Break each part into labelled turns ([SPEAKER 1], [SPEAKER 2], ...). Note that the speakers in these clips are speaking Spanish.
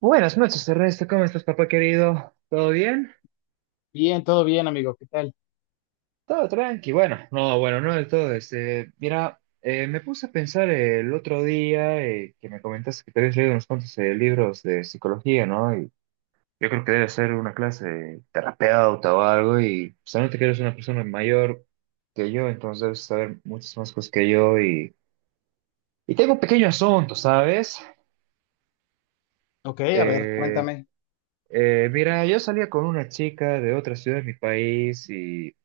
[SPEAKER 1] Buenas noches, Ernesto. ¿Cómo estás, papá querido? ¿Todo bien?
[SPEAKER 2] Bien, todo bien, amigo. ¿Qué tal?
[SPEAKER 1] Todo tranqui. Bueno, no, bueno, no del todo. Me puse a pensar el otro día que me comentaste que te habías leído unos cuantos libros de psicología, ¿no? Y yo creo que debe ser una clase de terapeuta o algo. Y solamente que eres una persona mayor que yo, entonces debes saber muchas más cosas que yo. Y tengo un pequeño asunto, ¿sabes?
[SPEAKER 2] Ok, a ver,
[SPEAKER 1] Eh,
[SPEAKER 2] cuéntame.
[SPEAKER 1] yo salía con una chica de otra ciudad de mi país y.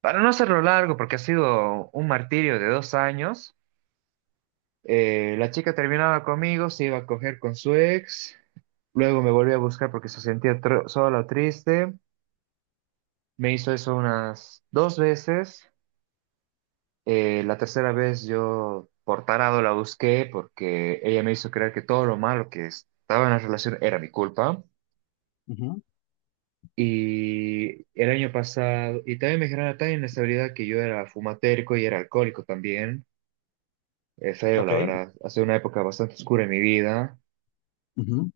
[SPEAKER 1] Para no hacerlo largo, porque ha sido un martirio de dos años, la chica terminaba conmigo, se iba a coger con su ex, luego me volvió a buscar porque se sentía sola o triste, me hizo eso unas dos veces, la tercera vez yo por tarado la busqué porque ella me hizo creer que todo lo malo que estaba en la relación era mi culpa.
[SPEAKER 2] Ujú,
[SPEAKER 1] Y el año pasado, y también me generaba tan inestabilidad que yo era fumatérico y era alcohólico también. Es feo,
[SPEAKER 2] ok,
[SPEAKER 1] la verdad. Ha sido una época bastante oscura en mi vida.
[SPEAKER 2] ujú,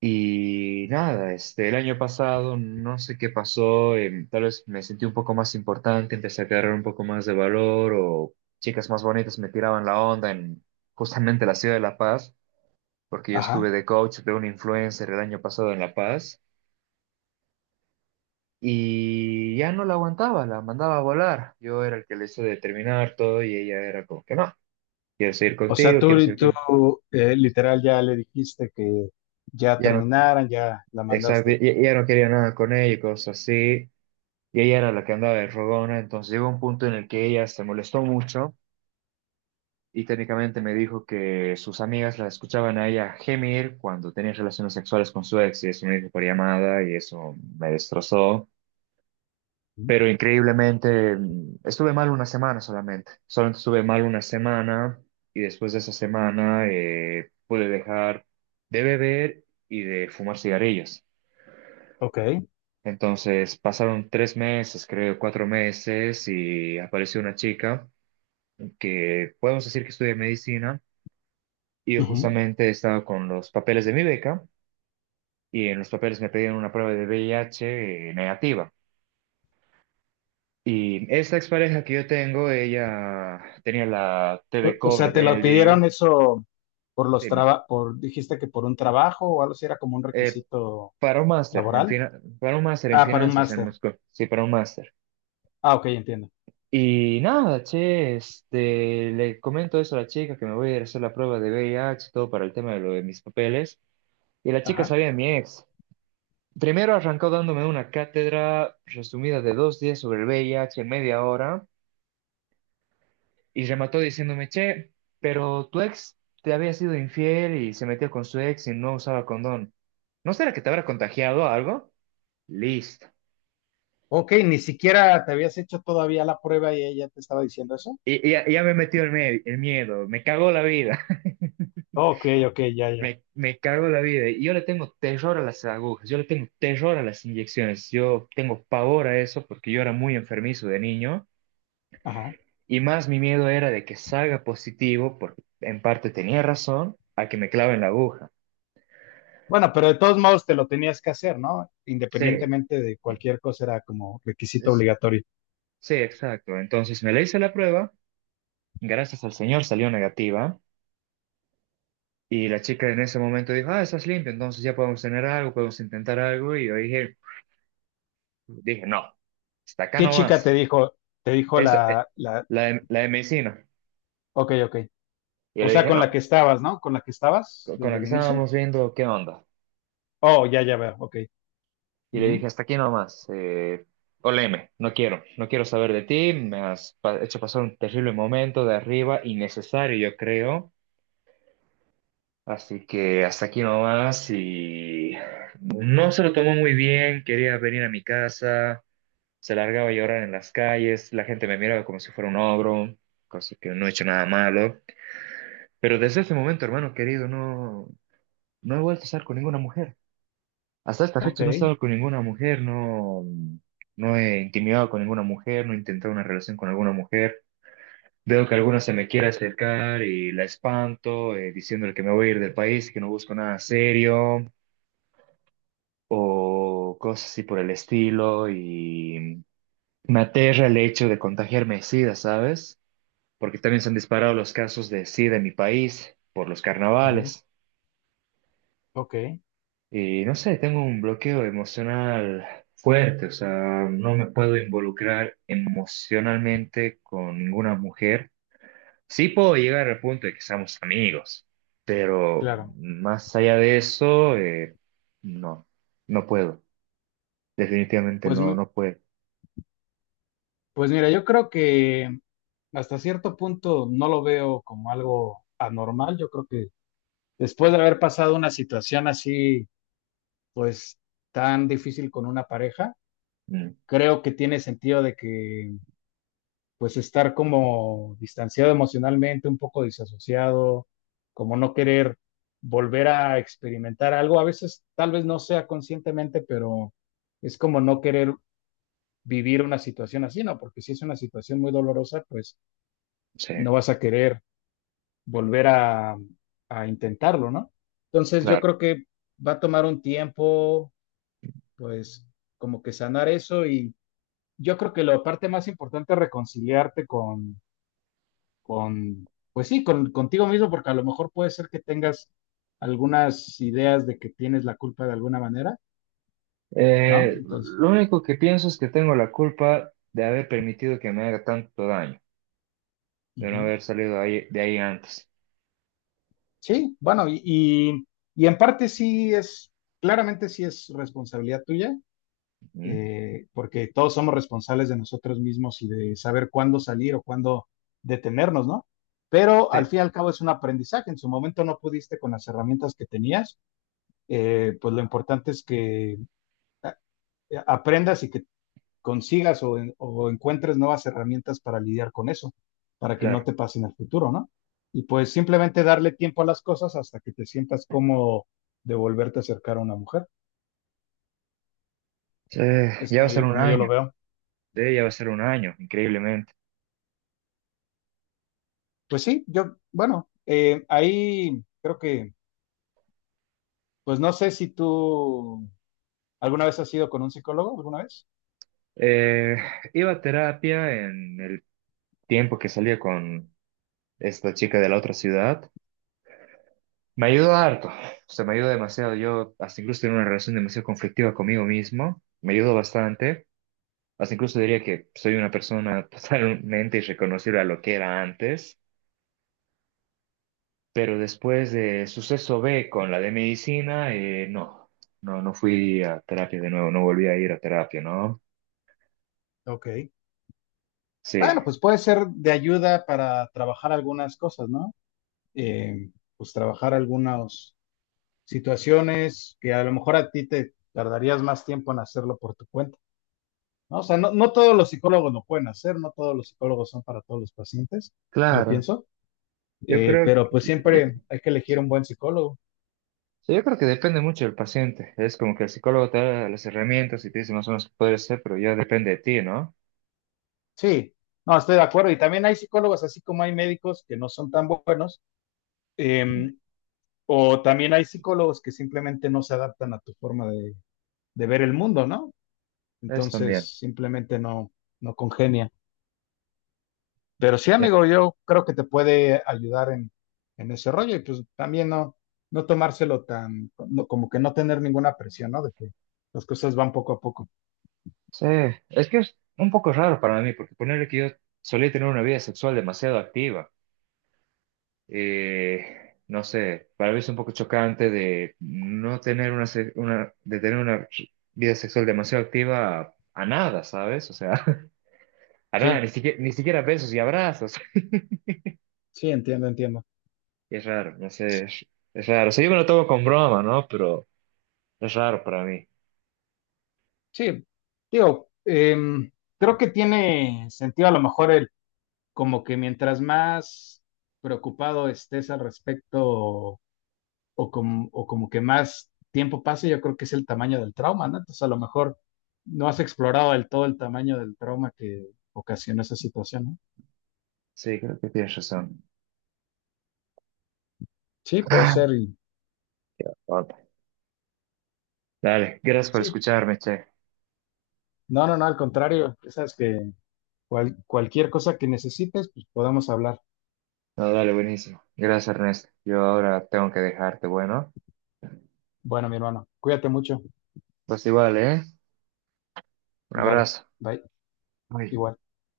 [SPEAKER 1] Y nada, este, el año pasado no sé qué pasó, tal vez me sentí un poco más importante, empecé a agarrar un poco más de valor o chicas más bonitas me tiraban la onda en justamente la ciudad de La Paz, porque yo
[SPEAKER 2] ajá.
[SPEAKER 1] estuve de coach de un influencer el año pasado en La Paz y ya no la aguantaba, la mandaba a volar. Yo era el que le hice determinar todo y ella era como que no, quiero seguir
[SPEAKER 2] O sea,
[SPEAKER 1] contigo,
[SPEAKER 2] tú,
[SPEAKER 1] quiero seguir
[SPEAKER 2] tú
[SPEAKER 1] contigo.
[SPEAKER 2] eh, literal ya le dijiste que ya terminaran, ya la
[SPEAKER 1] Exacto, y
[SPEAKER 2] mandaste.
[SPEAKER 1] y ella no quería nada con ella y cosas así, y ella era la que andaba de rogona, entonces llegó un punto en el que ella se molestó mucho y técnicamente me dijo que sus amigas la escuchaban a ella gemir cuando tenía relaciones sexuales con su ex, y eso me dijo por llamada y eso me destrozó,
[SPEAKER 2] Ujú,
[SPEAKER 1] pero increíblemente estuve mal una semana solamente, solamente estuve mal una semana y después de esa semana pude dejar de beber y de fumar cigarrillos.
[SPEAKER 2] ok,
[SPEAKER 1] Entonces pasaron tres meses, creo, cuatro meses, y apareció una chica que podemos decir que estudia medicina, y yo
[SPEAKER 2] ujú.
[SPEAKER 1] justamente estaba con los papeles de mi beca, y en los papeles me pedían una prueba de VIH negativa. Y esta expareja que yo tengo, ella tenía la TV
[SPEAKER 2] O
[SPEAKER 1] Cobra,
[SPEAKER 2] sea, te
[SPEAKER 1] tenía
[SPEAKER 2] lo
[SPEAKER 1] el
[SPEAKER 2] pidieron
[SPEAKER 1] DIU,
[SPEAKER 2] eso por los
[SPEAKER 1] sí, me-
[SPEAKER 2] trabajos, por, dijiste que por un trabajo o algo así era como un
[SPEAKER 1] eh,
[SPEAKER 2] requisito
[SPEAKER 1] para un
[SPEAKER 2] laboral.
[SPEAKER 1] para un máster en
[SPEAKER 2] Ah, para un
[SPEAKER 1] finanzas en
[SPEAKER 2] máster.
[SPEAKER 1] Moscú, sí, para un máster.
[SPEAKER 2] Ah, ok, entiendo.
[SPEAKER 1] Y nada, che, este, le comento eso a la chica que me voy a ir a hacer la prueba de V I H todo para el tema de lo de mis papeles. Y la chica
[SPEAKER 2] Ajá.
[SPEAKER 1] sabía de mi ex. Primero arrancó dándome una cátedra resumida de dos días sobre el V I H en media hora y remató diciéndome, che, pero tu ex te había sido infiel y se metió con su ex y no usaba condón. ¿No será que te habrá contagiado algo? Listo.
[SPEAKER 2] Ok, ni siquiera te habías hecho todavía la prueba y ella te estaba diciendo eso.
[SPEAKER 1] Ya me metió el miedo, me cagó la vida.
[SPEAKER 2] Ok, ok, ya, ya.
[SPEAKER 1] Me cago en la vida. Y yo le tengo terror a las agujas, yo le tengo terror a las inyecciones, yo tengo pavor a eso porque yo era muy enfermizo de niño
[SPEAKER 2] Ajá.
[SPEAKER 1] y más mi miedo era de que salga positivo, porque en parte tenía razón, a que me claven la aguja.
[SPEAKER 2] Bueno, pero de todos modos te lo tenías que hacer, ¿no?
[SPEAKER 1] Sí,
[SPEAKER 2] Independientemente de
[SPEAKER 1] eh,
[SPEAKER 2] cualquier cosa, era como requisito
[SPEAKER 1] es-
[SPEAKER 2] obligatorio.
[SPEAKER 1] sí, exacto. Entonces me le hice la prueba, gracias al Señor salió negativa y la chica en ese momento dijo, ah, estás limpio, entonces ya podemos tener algo, podemos intentar algo y yo dije, dije, no, hasta acá
[SPEAKER 2] ¿Qué chica te
[SPEAKER 1] nomás.
[SPEAKER 2] dijo? Te dijo
[SPEAKER 1] Esa, la de medicina.
[SPEAKER 2] ok, ok.
[SPEAKER 1] Y yo
[SPEAKER 2] O
[SPEAKER 1] le
[SPEAKER 2] sea,
[SPEAKER 1] dije,
[SPEAKER 2] con la que
[SPEAKER 1] no,
[SPEAKER 2] estabas, ¿no? Con la que estabas
[SPEAKER 1] con
[SPEAKER 2] desde
[SPEAKER 1] la que
[SPEAKER 2] el inicio.
[SPEAKER 1] estábamos viendo, ¿qué onda?
[SPEAKER 2] Oh, ya, ya veo, ok.
[SPEAKER 1] Y le
[SPEAKER 2] Ujú,
[SPEAKER 1] dije, hasta aquí nomás, oleme, no quiero, no quiero saber de ti, me has hecho pasar un terrible momento de arriba, innecesario, yo creo. Así que hasta aquí nomás y no se lo tomó muy bien, quería venir a mi casa, se largaba a llorar en las calles, la gente me miraba como si fuera un ogro, cosa que no he hecho nada malo. Pero desde ese momento, hermano querido, no. No he vuelto a estar con ninguna mujer. Hasta esta
[SPEAKER 2] ok,
[SPEAKER 1] fecha no he estado con ninguna mujer, no, no he intimidado con ninguna mujer, no he intentado una relación con alguna mujer. Veo que alguna se me quiere acercar y la espanto, diciéndole que me voy a ir del país, que no busco nada serio, o cosas así por el estilo, y me aterra el hecho de contagiarme de SIDA, ¿sabes? Porque también se han disparado los casos de SIDA en mi país por los
[SPEAKER 2] ujú,
[SPEAKER 1] carnavales.
[SPEAKER 2] ok,
[SPEAKER 1] Y no sé, tengo un bloqueo emocional fuerte, o sea, no me puedo involucrar emocionalmente con ninguna mujer. Sí puedo llegar al punto de que seamos amigos, pero
[SPEAKER 2] claro.
[SPEAKER 1] más allá de eso, no, no puedo. Definitivamente
[SPEAKER 2] Pues,
[SPEAKER 1] no,
[SPEAKER 2] mi-
[SPEAKER 1] no puedo.
[SPEAKER 2] pues mira, yo creo que hasta cierto punto no lo veo como algo anormal. Yo creo que después de haber pasado una situación así, pues tan difícil con una pareja,
[SPEAKER 1] Mm,
[SPEAKER 2] creo que tiene sentido de que pues estar como distanciado emocionalmente, un poco disasociado, como no querer volver a experimentar algo, a veces tal vez no sea conscientemente, pero es como no querer vivir una situación así, ¿no? Porque si es una situación muy dolorosa, pues
[SPEAKER 1] sí,
[SPEAKER 2] no vas a querer volver a intentarlo, ¿no? Entonces yo
[SPEAKER 1] claro.
[SPEAKER 2] creo que va a tomar un tiempo, pues como que sanar eso. Y yo creo que la parte más importante es reconciliarte con pues sí, con, contigo mismo, porque a lo mejor puede ser que tengas algunas ideas de que tienes la culpa de alguna manera, ¿no? Entonces,
[SPEAKER 1] Lo único que pienso es que tengo la culpa de haber permitido que me haga tanto daño, de no
[SPEAKER 2] ujú.
[SPEAKER 1] haber salido de ahí antes.
[SPEAKER 2] Sí, bueno, y en parte sí es, claramente sí es responsabilidad tuya,
[SPEAKER 1] Mm,
[SPEAKER 2] porque todos somos responsables de nosotros mismos y de saber cuándo salir o cuándo detenernos, ¿no? Pero al
[SPEAKER 1] sí,
[SPEAKER 2] fin y al cabo es un aprendizaje. En su momento no pudiste con las herramientas que tenías, pues lo importante es que aprendas y que consigas o encuentres nuevas herramientas para lidiar con eso, para que no
[SPEAKER 1] claro.
[SPEAKER 2] te pase en el futuro, ¿no? Y pues simplemente darle tiempo a las cosas hasta que te sientas cómodo de volverte a acercar a una mujer.
[SPEAKER 1] Sí,
[SPEAKER 2] Es
[SPEAKER 1] ya va a ser un
[SPEAKER 2] como yo lo
[SPEAKER 1] año,
[SPEAKER 2] veo.
[SPEAKER 1] sí, ya va a ser un año, increíblemente.
[SPEAKER 2] Pues sí, yo, bueno, ahí creo que, pues no sé si tú alguna vez has ido con un psicólogo, alguna vez.
[SPEAKER 1] Eh, Iba a terapia en el tiempo que salía con esta chica de la otra ciudad. Me ayudó harto, o sea, me ayudó demasiado. Yo hasta incluso tenía una relación demasiado conflictiva conmigo mismo, me ayudó bastante. Hasta incluso diría que soy una persona totalmente irreconocible a lo que era antes, pero después de suceso B con la de medicina, no, no fui a terapia de nuevo, no volví a ir a terapia, ¿no?
[SPEAKER 2] Ok.
[SPEAKER 1] Sí.
[SPEAKER 2] Bueno, pues puede ser de ayuda para trabajar algunas cosas, ¿no? eh, pues trabajar algunas situaciones que a lo mejor a ti te tardarías más tiempo en hacerlo por tu cuenta. ¿No? O sea, no, no todos los psicólogos lo pueden hacer, no todos los psicólogos son para todos los pacientes, yo
[SPEAKER 1] Claro,
[SPEAKER 2] pienso,
[SPEAKER 1] yo creo
[SPEAKER 2] pero pues
[SPEAKER 1] que,
[SPEAKER 2] siempre hay que elegir
[SPEAKER 1] sí,
[SPEAKER 2] un buen psicólogo.
[SPEAKER 1] sí, yo creo que depende mucho del paciente. Es como que el psicólogo te da las herramientas y te dice más o menos qué puede ser, pero ya depende de ti, ¿no?
[SPEAKER 2] Sí, no, estoy de acuerdo. Y también hay psicólogos, así como hay médicos que no son tan buenos, eh,
[SPEAKER 1] Mm.
[SPEAKER 2] o también hay psicólogos que simplemente no se adaptan a tu forma de ver el mundo, ¿no?
[SPEAKER 1] Es también.
[SPEAKER 2] Entonces, simplemente no, no congenia. Pero sí,
[SPEAKER 1] Sí.
[SPEAKER 2] amigo, yo creo que te puede ayudar en ese rollo. Y pues también no, no tomárselo tan, como que no tener ninguna presión, ¿no? De que las cosas van poco a poco.
[SPEAKER 1] Sí, es que es un poco raro para mí, porque ponerle que yo solía tener una vida sexual demasiado activa. No sé, para mí es un poco chocante de no tener una, de tener una vida sexual demasiado activa a, nada, ¿sabes? O sea, a nada, ni
[SPEAKER 2] Sí,
[SPEAKER 1] siquiera, ni siquiera besos y abrazos.
[SPEAKER 2] sí, entiendo, entiendo.
[SPEAKER 1] Y es raro, no sé, Es raro. O sea, yo me lo tomo con broma, ¿no? Pero es raro para mí.
[SPEAKER 2] Sí, digo, creo que tiene sentido a lo mejor el, como que mientras más preocupado estés al respecto o como que más tiempo pase, yo creo que es el tamaño del trauma, ¿no? Entonces a lo mejor no has explorado del todo el tamaño del trauma que ocasiona esa situación, ¿no?
[SPEAKER 1] Sí, creo que tienes razón.
[SPEAKER 2] Sí, puede
[SPEAKER 1] Ah,
[SPEAKER 2] ser.
[SPEAKER 1] papá. Dale, gracias por
[SPEAKER 2] Sí,
[SPEAKER 1] escucharme, che.
[SPEAKER 2] no, no, no, al contrario. Ya sabes que cualquier cosa que necesites, pues podemos hablar.
[SPEAKER 1] No, dale, buenísimo. Gracias, Ernesto. Yo ahora tengo que dejarte, bueno.
[SPEAKER 2] Bueno, mi hermano, cuídate mucho.
[SPEAKER 1] Pues igual, ¿eh? Un
[SPEAKER 2] Vale,
[SPEAKER 1] abrazo.
[SPEAKER 2] bye.
[SPEAKER 1] Bye.
[SPEAKER 2] Igual.